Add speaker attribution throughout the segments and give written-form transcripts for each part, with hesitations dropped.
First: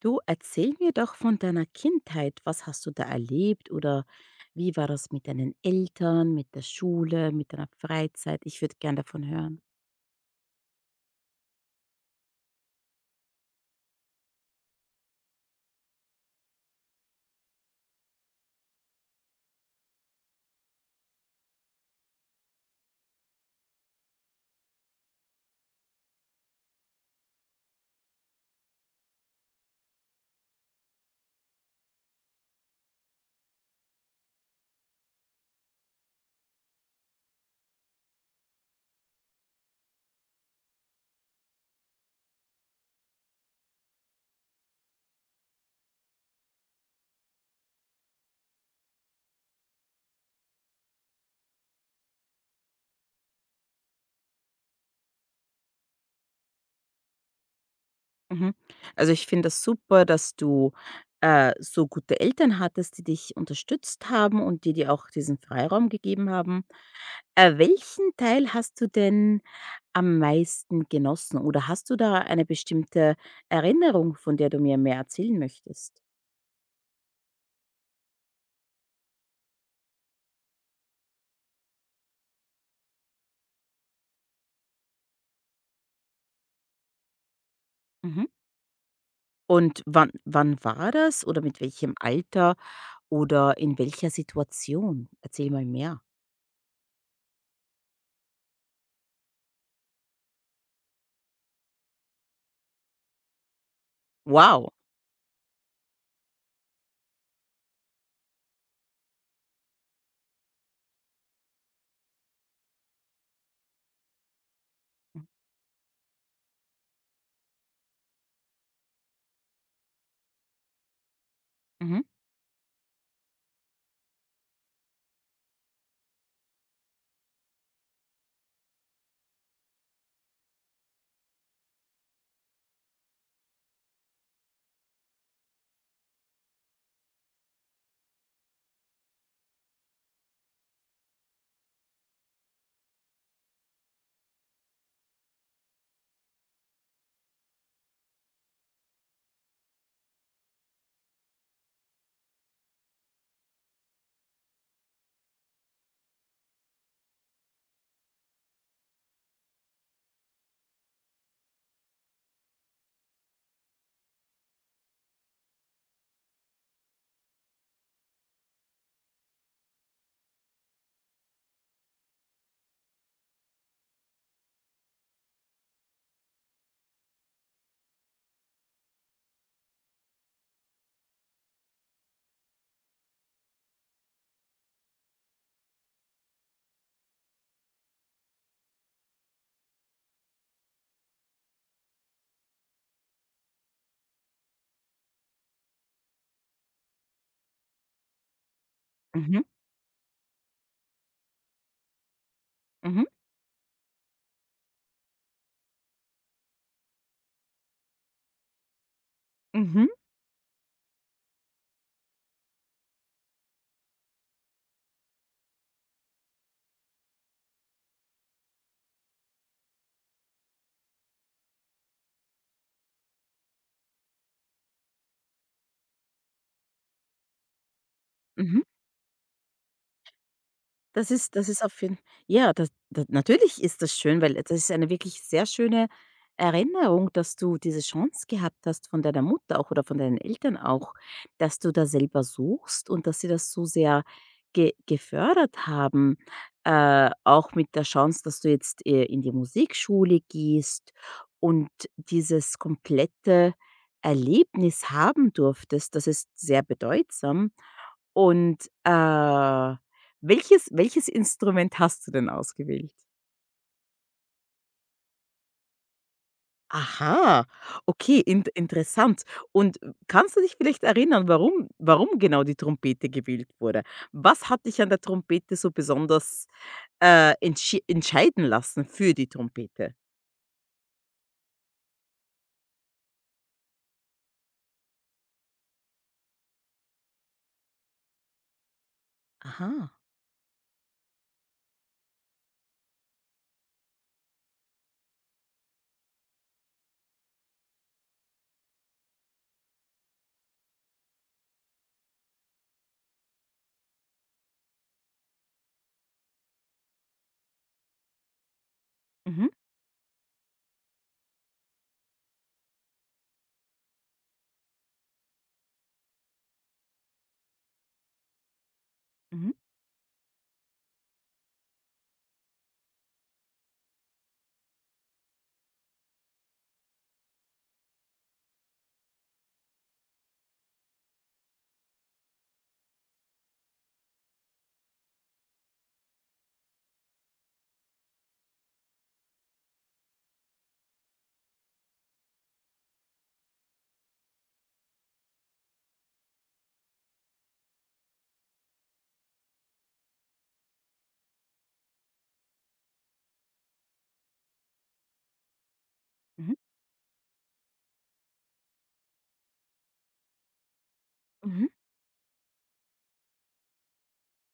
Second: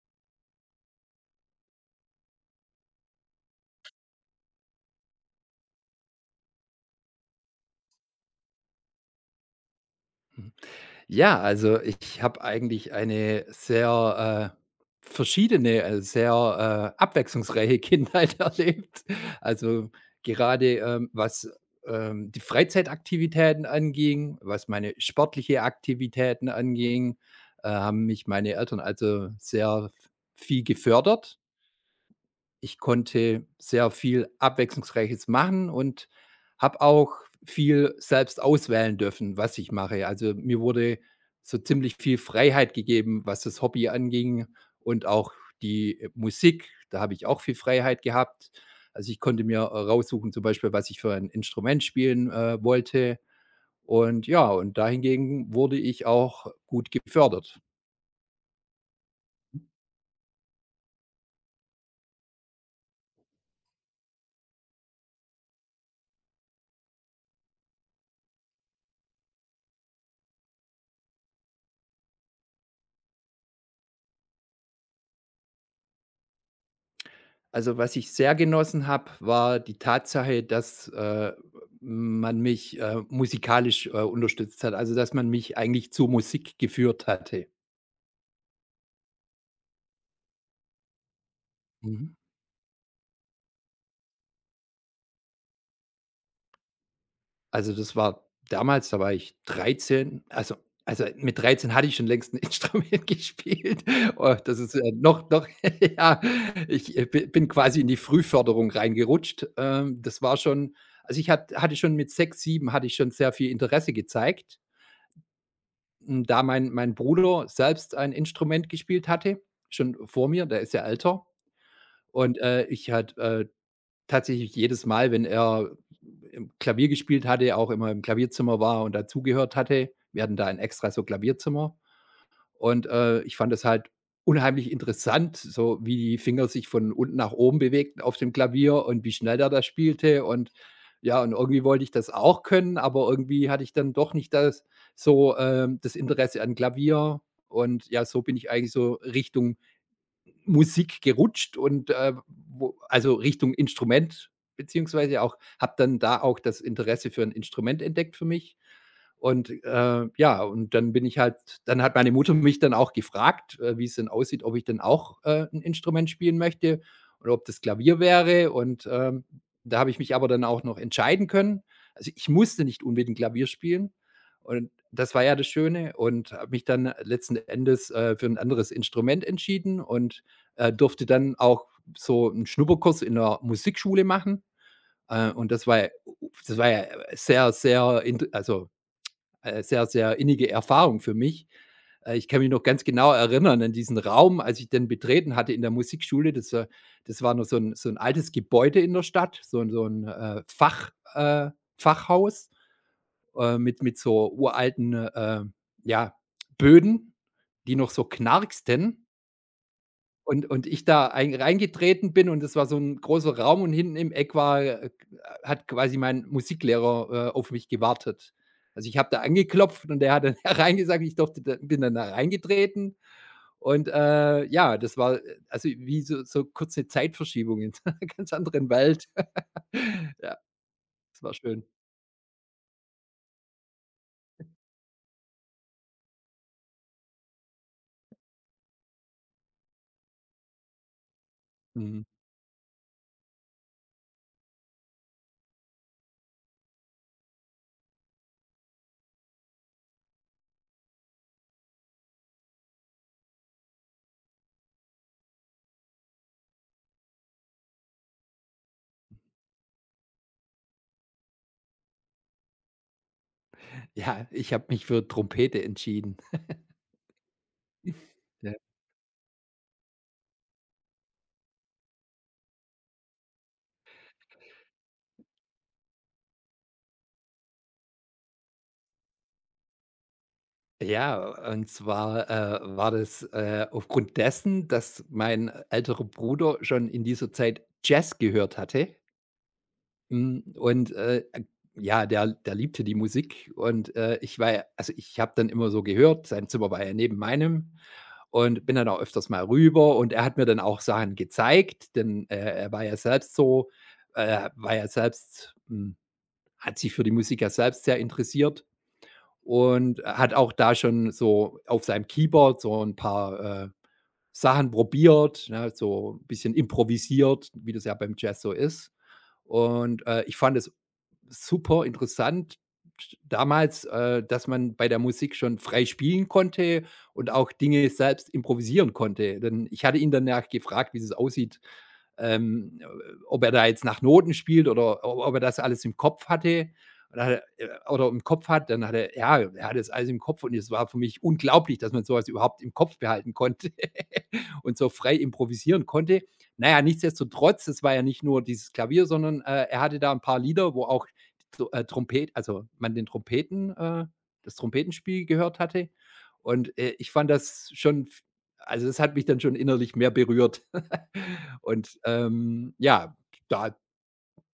Speaker 1: Du, erzähl mir doch von deiner Kindheit. Was hast du da erlebt oder wie war das mit deinen Eltern, mit der Schule, mit deiner Freizeit? Ich würde gern davon hören.
Speaker 2: Ja, also ich habe eigentlich eine sehr, verschiedene, sehr, abwechslungsreiche Kindheit erlebt. Also gerade, was, die Freizeitaktivitäten anging, was meine sportliche Aktivitäten anging, haben mich meine Eltern also sehr viel gefördert. Ich konnte sehr viel Abwechslungsreiches machen und habe auch viel selbst auswählen dürfen, was ich mache. Also, mir wurde so ziemlich viel Freiheit gegeben, was das Hobby anging und auch die Musik, da habe ich auch viel Freiheit gehabt. Also, ich konnte mir raussuchen, zum Beispiel, was ich für ein Instrument spielen wollte. Und ja, und dahingegen wurde ich auch gut gefördert.
Speaker 1: Mhm. Also ich finde das super, dass du so gute Eltern hattest, die dich unterstützt haben und die dir auch diesen Freiraum gegeben haben. Welchen Teil hast du denn am meisten genossen oder hast du da eine bestimmte Erinnerung, von der du mir mehr erzählen möchtest?
Speaker 2: Also, was ich sehr genossen habe, war die Tatsache, dass man mich musikalisch unterstützt hat, also, dass man mich eigentlich zur Musik geführt hatte.
Speaker 1: Und wann war das oder mit welchem
Speaker 2: Mhm.
Speaker 1: Alter oder in welcher Situation? Erzähl mal mehr.
Speaker 2: Also, das war damals, da war ich 13. Also, mit 13 hatte ich schon längst ein Instrument gespielt. Oh, das
Speaker 1: Wow.
Speaker 2: ist noch ja, ich, bi bin quasi in die Frühförderung reingerutscht. Das war schon also, ich hatte schon mit 6, 7 hatte ich schon sehr viel Interesse gezeigt. Da mein Bruder selbst ein Instrument gespielt hatte, schon vor mir, der ist ja älter.
Speaker 1: Mhm.
Speaker 2: Und ich halt tatsächlich jedes Mal, wenn er im Klavier gespielt hatte, auch immer im Klavierzimmer war und dazugehört hatte. Wir hatten da ein extra so Klavierzimmer. Und ich fand es halt unheimlich interessant, so wie die Finger sich von unten nach oben bewegten auf dem Klavier und wie schnell der das spielte und ja, und irgendwie wollte ich das auch können, aber irgendwie hatte ich dann doch nicht das Interesse an Klavier und ja, so bin ich eigentlich so Richtung Musik gerutscht und wo also Richtung Instrument beziehungsweise auch habe dann da auch das Interesse für ein Instrument entdeckt für mich. Und ja, und dann bin ich halt dann hat meine Mutter mich dann auch gefragt wie es denn aussieht, ob ich denn auch 'n Instrument spielen möchte oder ob das Klavier wäre. Und da habe ich mich aber dann auch noch entscheiden können. Also, ich musste nicht unbedingt Klavier spielen und das war ja das Schöne und habe mich dann letzten Endes für ein anderes Instrument entschieden und durfte dann auch so einen Schnupperkurs in der Musikschule machen und Das war ja sehr, sehr innige Erfahrung für mich. Ich kann mich noch ganz genau erinnern an diesen Raum, als ich den betreten hatte in der Musikschule. Das war noch so ein altes Gebäude in der Stadt,
Speaker 1: Mhm.
Speaker 2: so ein so 'n, Fach Fachhaus,
Speaker 1: Mhm.
Speaker 2: äh, mit so uralten, ja, Böden, die noch so knarksten.
Speaker 1: Mhm. Mhm.
Speaker 2: Und ich da ein reingetreten bin und es war so ein großer Raum und hinten im Eck war hat quasi mein Musiklehrer auf mich gewartet. Also, ich habe da angeklopft und der hat dann hereingesagt, ich durfte da bin dann da reingetreten und ja, das war also, wie so kurz 'ne Zeitverschiebung in so ganz
Speaker 1: Mhm.
Speaker 2: anderen Welt. Ja,
Speaker 1: Das
Speaker 2: das war
Speaker 1: ist,
Speaker 2: schön.
Speaker 1: auf jeden Fall, ja, das, da natürlich, ist das schön, weil das ist eine wirklich sehr schöne Erinnerung, dass du diese Chance gehabt hast von deiner Mutter auch oder von deinen Eltern auch, dass du da
Speaker 2: Mhm.
Speaker 1: selber suchst und dass sie das so sehr ge gefördert haben, auch mit der Chance, dass du jetzt, in die Musikschule gehst und dieses komplette Erlebnis haben durftest. Das ist sehr bedeutsam. Und, welches Instrument hast du denn ausgewählt?
Speaker 2: Ja, ich habe mich für Trompete entschieden.
Speaker 1: Aha, okay. Interessant. Und, kannst du dich vielleicht erinnern, warum genau die Trompete gewählt wurde? Was hat dich an der Trompete so besonders, entschi entscheiden lassen für die Trompete?
Speaker 2: Ja, und zwar war das aufgrund dessen, dass mein älterer Bruder schon in dieser Zeit Jazz gehört hatte,
Speaker 1: Aha.
Speaker 2: hm, und ja, der liebte die Musik und ich war ja also, ich habe dann immer so gehört, sein Zimmer war ja neben meinem und bin dann auch öfters mal rüber und er hat mir dann auch Sachen gezeigt, denn er war ja selbst hm, hat sich für die Musik ja selbst sehr interessiert
Speaker 1: Mhm,
Speaker 2: und hat auch da schon so auf seinem Keyboard so ein paar Sachen probiert, ne, so ein bisschen improvisiert, wie das ja beim Jazz so ist.
Speaker 1: mhm,
Speaker 2: Und ich fand es super interessant damals dass man bei der Musik schon frei spielen konnte und auch Dinge selbst improvisieren konnte. Denn ich hatte ihn danach gefragt, wie es aussieht, ähm, ob er da jetzt nach Noten spielt oder o ob er das alles im Kopf hatte. Und dann hat er ja, er hat das alles im Kopf und es war für mich unglaublich, dass man so was überhaupt im Kopf behalten konnte und so frei improvisieren konnte. Naja, nichtsdestotrotz, es war ja nicht nur dieses Klavier, sondern er hatte da ein paar Lieder, wo auch so Trompet, also man den Trompeten, das Trompetenspiel gehört hatte.
Speaker 1: mhm,
Speaker 2: Und ich fand das schon, also das hat mich dann schon innerlich mehr berührt.
Speaker 1: mhm.
Speaker 2: Und ja, da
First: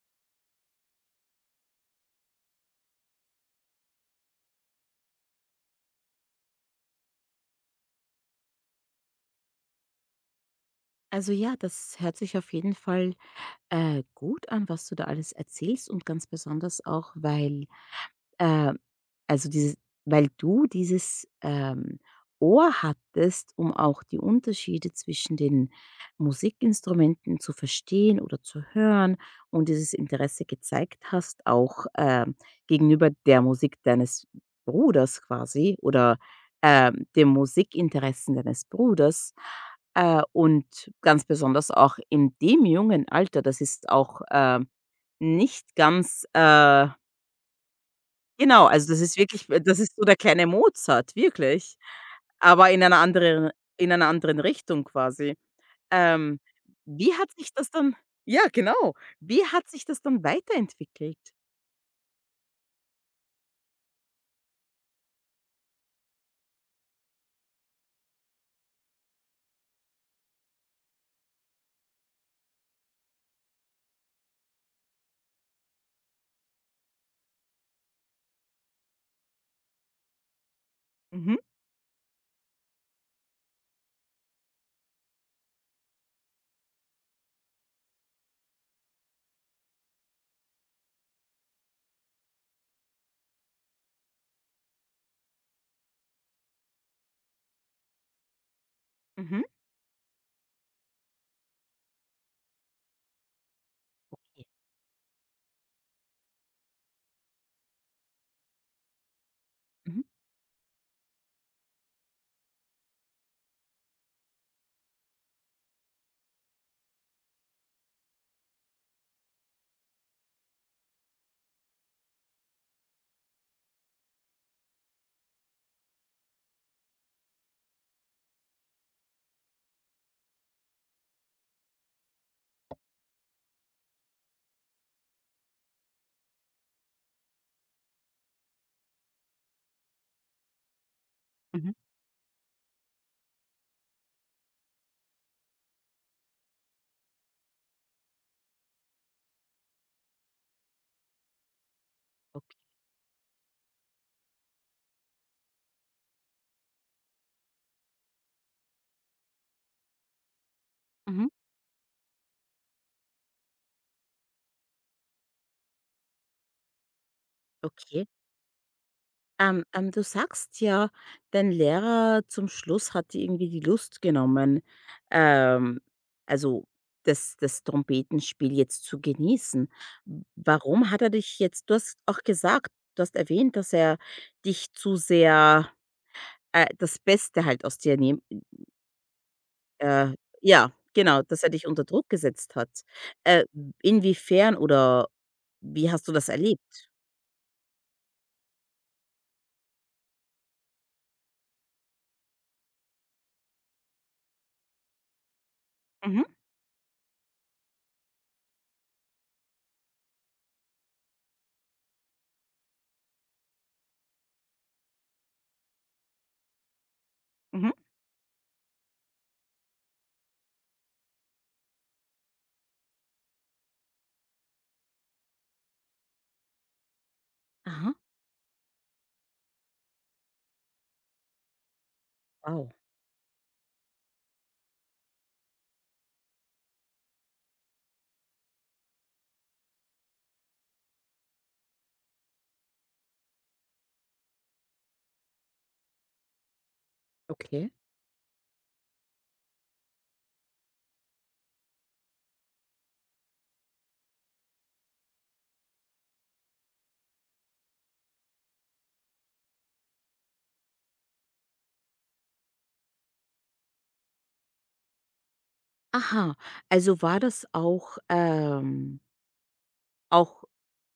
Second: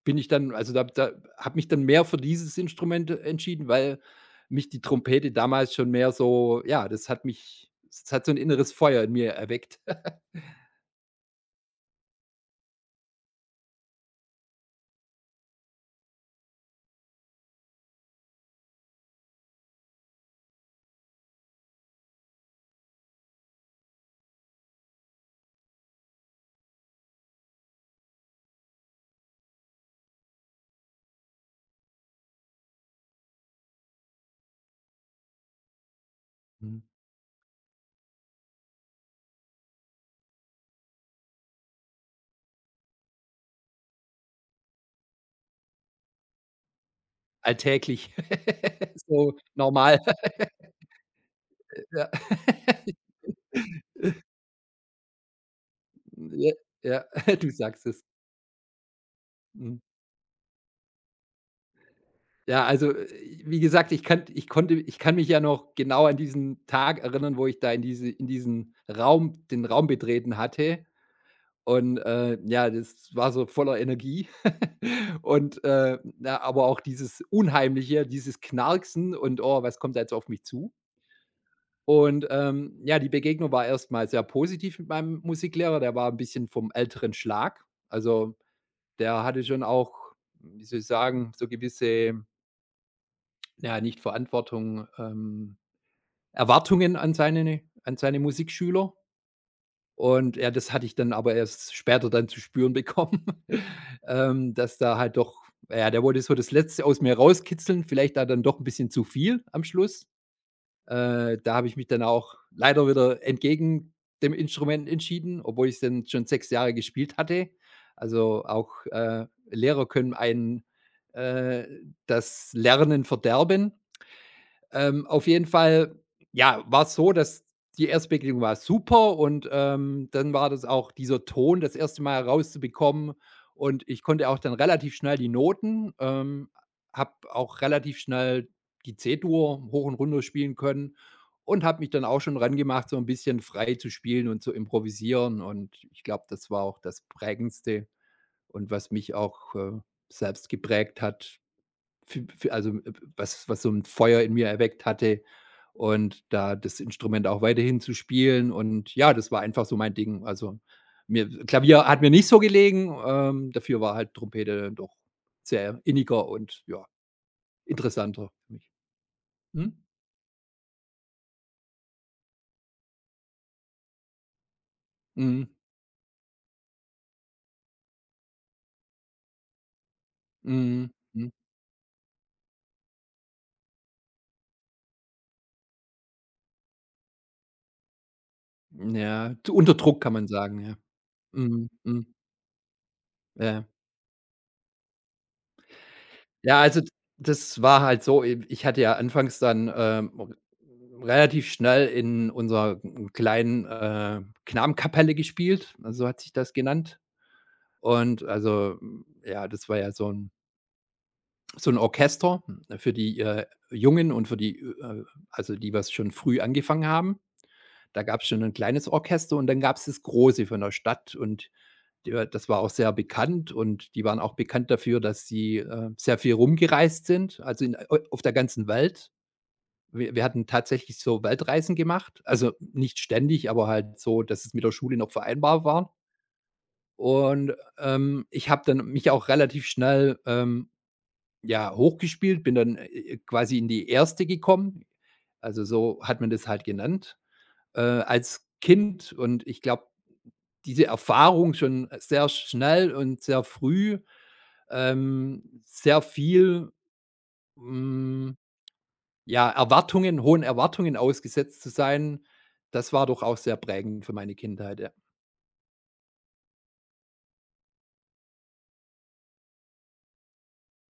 Speaker 2: bin ich dann, also da, da habe mich dann mehr für dieses Instrument entschieden, weil mich die Trompete damals schon mehr so, ja, das hat so ein inneres Feuer in mir erweckt.
Speaker 1: Also ja, das hört sich auf jeden Fall, gut an, was du da alles erzählst, und ganz besonders auch, weil Äh, also dieses weil du dieses, Ohr hattest, um auch die Unterschiede zwischen den Musikinstrumenten zu verstehen oder zu hören und dieses Interesse gezeigt hast, auch, gegenüber der Musik deines Bruders, quasi, oder, den Musikinteressen deines Bruders. Und ganz besonders auch in dem jungen Alter, das ist auch, nicht ganz,
Speaker 2: Alltäglich,
Speaker 1: Genau, also das ist
Speaker 2: so
Speaker 1: wirklich, das ist
Speaker 2: normal.
Speaker 1: so der kleine Mozart, wirklich,
Speaker 2: Ja.
Speaker 1: aber in einer anderen, in einer anderen Richtung, quasi. Ähm,
Speaker 2: Ja, ja,
Speaker 1: wie hat
Speaker 2: du
Speaker 1: sich das
Speaker 2: sagst
Speaker 1: dann
Speaker 2: es.
Speaker 1: Ja, genau. Wie hat
Speaker 2: Mhm.
Speaker 1: sich das dann weiterentwickelt?
Speaker 2: Ja, also wie gesagt, ich kann mich ja noch genau an diesen Tag erinnern, wo ich da in diesen Raum den Raum betreten hatte und ja, das war so voller Energie und na, aber auch dieses Unheimliche, dieses Knarksen und: „Oh, was kommt da jetzt auf mich zu?“
Speaker 1: Mhm,
Speaker 2: Und ja, die Begegnung war erstmal sehr positiv mit meinem Musiklehrer. Der war ein bisschen vom älteren Schlag. Also, der hatte schon auch, wie soll ich sagen, so gewisse, ja, nicht Verantwortung, Erwartungen an seine Musikschüler.
Speaker 1: mhm.
Speaker 2: Und ja, das hatte ich dann aber erst später dann zu spüren bekommen,
Speaker 1: Okay.
Speaker 2: dass da halt doch ja, der wollte so das Letzte aus mir rauskitzeln, vielleicht da dann doch ein bisschen zu viel am
Speaker 1: Mhm.
Speaker 2: Schluss. Da habe ich mich dann auch leider wieder entgegen dem Instrument entschieden, obwohl ich's dann schon 6 Jahre gespielt hatte. Also, auch Lehrer können einen, äh, das Lernen verderben. Auf jeden Fall, ja, war es so, dass die erste Begegnung war super und dann war das auch dieser Ton das erste Mal rauszubekommen und ich konnte auch dann relativ schnell die Noten, habe auch relativ schnell die C-Dur hoch und runter spielen können und
Speaker 1: Mhm.
Speaker 2: habe mich dann auch schon ran gemacht, so ein bisschen frei zu spielen und zu improvisieren und ich glaube, das war auch das Prägendste und was mich auch selbst geprägt hat,
Speaker 1: Okay.
Speaker 2: was so ein Feuer in mir erweckt hatte und da das Instrument auch weiterhin zu spielen und ja, das war einfach so mein Ding. Also, mir
Speaker 1: Mhm.
Speaker 2: Klavier hat mir nicht so gelegen, dafür war halt Trompete doch sehr inniger und ja,
Speaker 1: Okay.
Speaker 2: interessanter für mich. Mhm.
Speaker 1: Du sagst ja, dein Lehrer zum Schluss hat dir irgendwie die Lust genommen,
Speaker 2: Mhm.
Speaker 1: ähm, also das Trompetenspiel jetzt zu genießen.
Speaker 2: Mhm.
Speaker 1: Warum hat er
Speaker 2: Mhm.
Speaker 1: dich jetzt, du hast auch gesagt, du hast erwähnt, dass er dich zu sehr, das Beste halt aus dir nimmt.
Speaker 2: Ja, zu unter Druck
Speaker 1: Äh,
Speaker 2: kann man sagen,
Speaker 1: ja,
Speaker 2: ja.
Speaker 1: genau, dass er dich
Speaker 2: Mhm.
Speaker 1: unter Druck
Speaker 2: Mhm.
Speaker 1: gesetzt hat.
Speaker 2: Ja,
Speaker 1: Äh,
Speaker 2: ja.
Speaker 1: Inwiefern oder wie hast du das
Speaker 2: Ja, also, d
Speaker 1: erlebt?
Speaker 2: das war halt so, i ich hatte ja anfangs dann, relativ schnell in unserer kleinen, Knabenkapelle gespielt, so hat
Speaker 1: Mhm,
Speaker 2: sich das genannt. Und also, ja, das war ja so ein Orchester für die Jungen und für die also, die was schon früh angefangen haben.
Speaker 1: mhm.
Speaker 2: Da gab's schon ein kleines Orchester und dann gab's das große von der Stadt und der das war auch sehr bekannt und die waren auch bekannt dafür, dass sie sehr viel rumgereist sind, also in
Speaker 1: Aha,
Speaker 2: au auf der ganzen Welt. Wir hatten tatsächlich so Weltreisen gemacht, also
Speaker 1: wow,
Speaker 2: nicht ständig, aber halt so, dass es mit der Schule noch vereinbar war. Und ich habe dann mich auch relativ schnell, ja, hochgespielt, bin dann quasi in die erste gekommen. Also so hat man das halt genannt
Speaker 1: okay.
Speaker 2: als Kind und ich glaube, diese Erfahrung schon sehr schnell und sehr früh, sehr viel, hm, ja, Erwartungen hohen Erwartungen ausgesetzt zu sein, das war doch auch sehr prägend für meine Kindheit, ja.
Speaker 1: Aha, also war das auch, auch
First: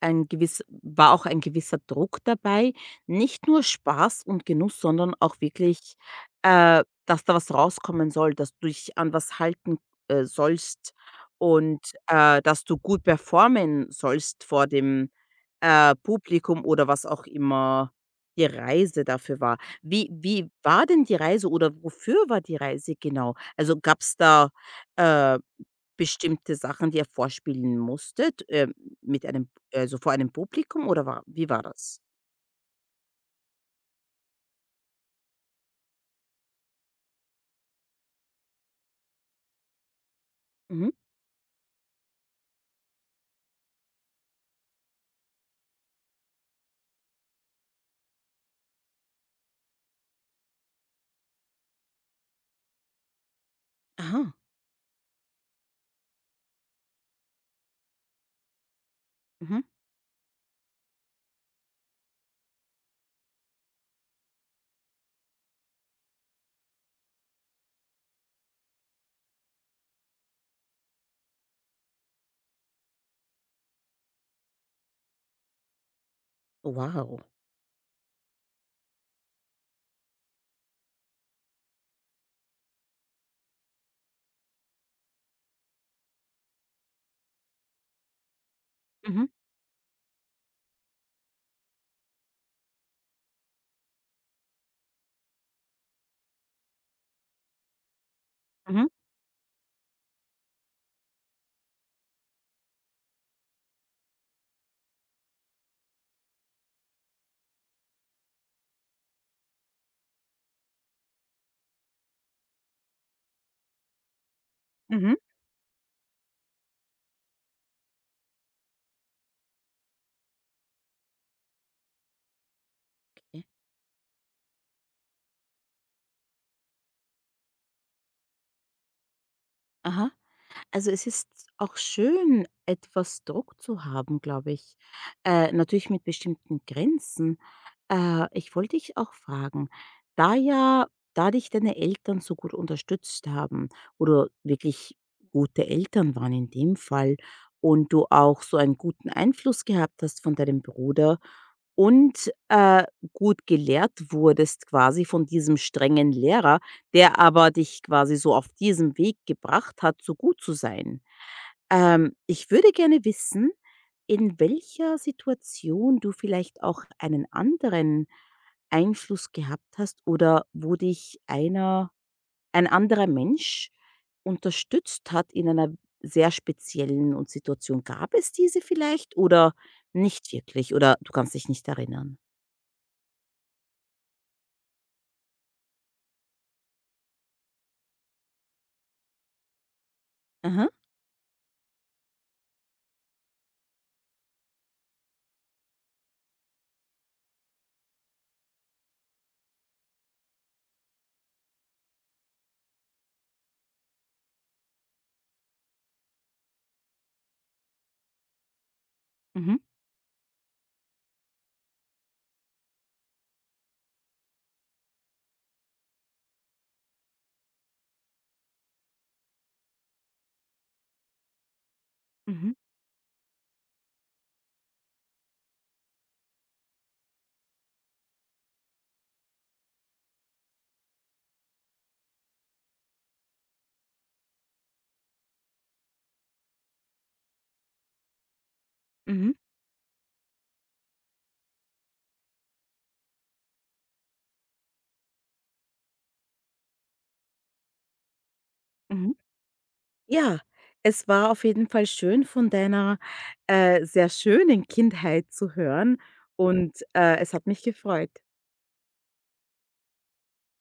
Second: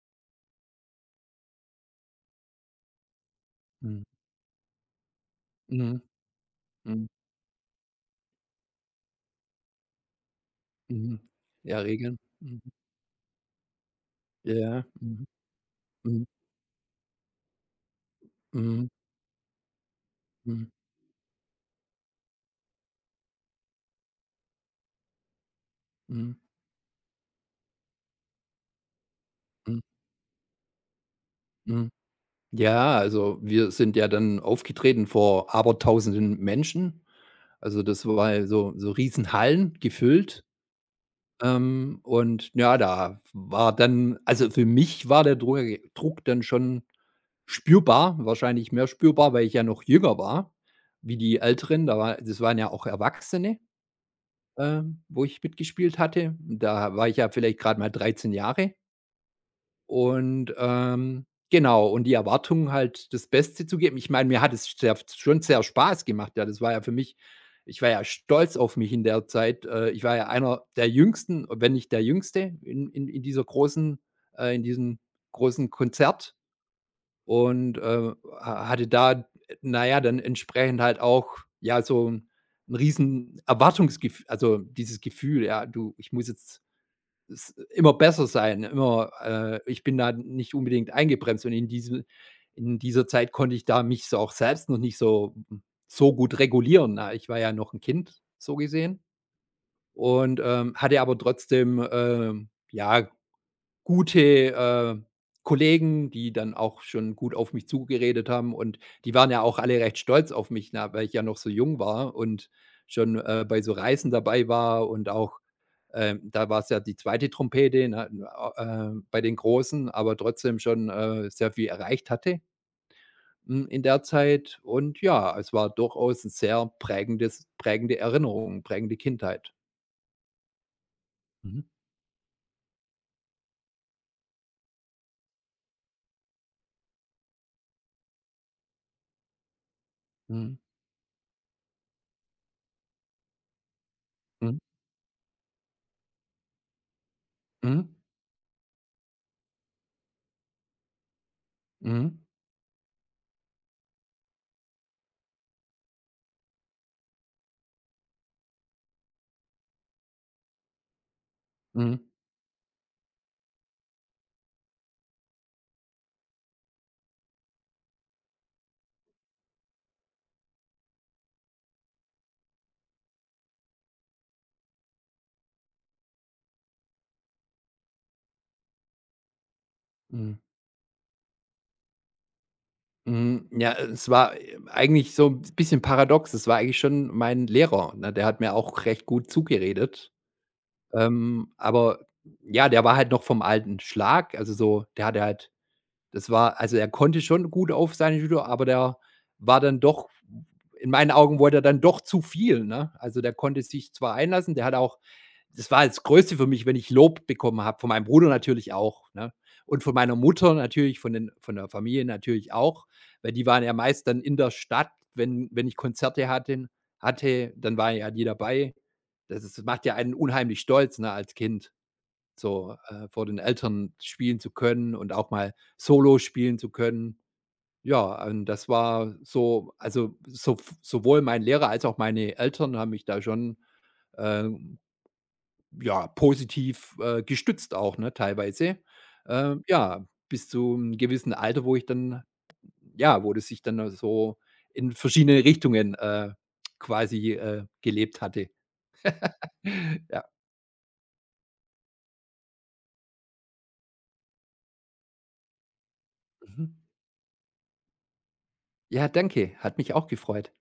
Speaker 1: ein gewiss war auch ein gewisser Druck dabei, nicht nur
Speaker 2: Mhm.
Speaker 1: Spaß und Genuss, sondern auch wirklich,
Speaker 2: Mhm. Mhm.
Speaker 1: dass da was rauskommen soll, dass du dich an was halten, sollst
Speaker 2: Mhm. Ja,
Speaker 1: und,
Speaker 2: Regeln. Mhm.
Speaker 1: dass du gut performen sollst
Speaker 2: Ja.
Speaker 1: vor
Speaker 2: Ja.
Speaker 1: dem,
Speaker 2: Mhm. Mhm.
Speaker 1: Publikum oder was auch immer die
Speaker 2: Mhm.
Speaker 1: Reise dafür war. Wie
Speaker 2: Mhm.
Speaker 1: war denn die Reise oder wofür war die Reise genau? Also, gab's da, äh
Speaker 2: Mhm.
Speaker 1: bestimmte Sachen, die ihr vorspielen musstet, mit einem,
Speaker 2: Mhm.
Speaker 1: also vor einem Publikum oder wa wie war
Speaker 2: Mhm.
Speaker 1: das?
Speaker 2: Ja, also, wir sind ja dann aufgetreten vor Abertausenden Menschen. Also, das war ja so Riesenhallen gefüllt.
Speaker 1: Mhm.
Speaker 2: Und ja, da war dann also, für mich war der Druck dann schon spürbar, wahrscheinlich mehr spürbar, weil ich ja noch jünger war wie die Älteren. Da war Das waren ja auch Erwachsene,
Speaker 1: Aha.
Speaker 2: ähm, wo ich mitgespielt hatte. Da war ich ja vielleicht gerade mal 13 Jahre.
Speaker 1: Mhm.
Speaker 2: Und genau, und die Erwartungen halt das Beste zu geben. Ich meine, mir hat es sehr schon sehr Spaß gemacht, ja. Das war ja für mich Ich war ja stolz auf mich in der Zeit. Ich war ja einer der Jüngsten, wenn nicht der Jüngste in diesem großen Konzert
Speaker 1: Wow.
Speaker 2: und ha hatte da, na ja, dann entsprechend halt auch, ja, so ein riesen Erwartungsgef also, dieses Gefühl, ja, du, ich muss jetzt s immer besser sein, immer
Speaker 1: Mhm.
Speaker 2: ich bin da nicht unbedingt eingebremst und in dieser Zeit konnte ich da mich so auch selbst noch nicht so gut regulieren. Ah, ich war ja noch ein Kind so
Speaker 1: Mhm.
Speaker 2: gesehen und hatte aber trotzdem, ja gute, Kollegen, die dann auch schon gut auf mich zugeredet haben und die waren ja auch alle recht stolz auf mich, na, weil ich ja noch so jung war und schon, bei so Reisen dabei war und
Speaker 1: Mhm.
Speaker 2: auch, da war es ja die zweite Trompete, ne, äh,, bei den Großen, aber trotzdem schon sehr viel erreicht hatte,
Speaker 1: Okay.
Speaker 2: hm, in der Zeit. Und ja, es war durchaus 'n sehr prägende Erinnerung, prägende Kindheit.
Speaker 1: Aha. Also, es ist
Speaker 2: Mhm.
Speaker 1: auch schön, etwas Druck zu haben, glaube ich, natürlich mit bestimmten Grenzen. Ich wollte dich auch fragen, da
Speaker 2: Mhm.
Speaker 1: ja, da dich deine Eltern so gut unterstützt haben oder
Speaker 2: Mhm.
Speaker 1: wirklich gute Eltern waren in dem Fall
Speaker 2: Mhm.
Speaker 1: und du auch so einen guten Einfluss gehabt hast von deinem Bruder
Speaker 2: Mhm.
Speaker 1: und, gut gelehrt wurdest, quasi, von diesem strengen Lehrer, der aber dich, quasi, so auf diesem Weg gebracht hat, so gut zu sein.
Speaker 2: Mhm.
Speaker 1: Ich würde gerne wissen, in welcher Situation du vielleicht auch einen anderen Einfluss gehabt hast oder wo dich ein anderer Mensch unterstützt hat in einer sehr speziellen und Situation. Gab es diese vielleicht oder nicht
Speaker 2: Mhm.
Speaker 1: wirklich? Oder du kannst dich nicht erinnern?
Speaker 2: Ja, es war eigentlich so ein bisschen paradox. Es war eigentlich schon mein Lehrer, ne? Der hat mir auch recht gut zugeredet.
Speaker 1: Aha.
Speaker 2: Aber ja, der war halt noch vom alten Schlag. Also so der hatte halt das war also, er konnte schon gut auf seine Judo, aber der war dann doch in meinen Augen wollte er dann doch zu viel, ne? Also, der konnte sich zwar einlassen, der hat auch das war das Größte für mich, wenn ich Lob bekommen habe, von meinem Bruder natürlich auch, ne?
Speaker 1: Mhm.
Speaker 2: Und von meiner Mutter natürlich, von der Familie natürlich auch, weil die waren ja meist dann in der Stadt, wenn ich Konzerte hatte, dann war ja die dabei. Das ist Macht ja einen unheimlich stolz, ne, als Kind
Speaker 1: Mhm.
Speaker 2: so, vor den Eltern spielen zu können und auch mal Solo spielen zu können. Ja, und das war so also, sowohl mein Lehrer als auch meine Eltern haben mich da schon, ähm, ja, positiv, gestützt auch, ne, teilweise.
Speaker 1: Mhm.
Speaker 2: Ja, bis zu einem gewissen Alter, wo das sich dann so in verschiedene Richtungen, quasi, gelebt hatte.
Speaker 1: Mhm.
Speaker 2: Ja.
Speaker 1: Ja, es war auf jeden Fall schön, von deiner, sehr schönen Kindheit zu hören
Speaker 2: Mhm.
Speaker 1: und, es hat mich gefreut.
Speaker 2: Ja, danke. Hat mich auch gefreut.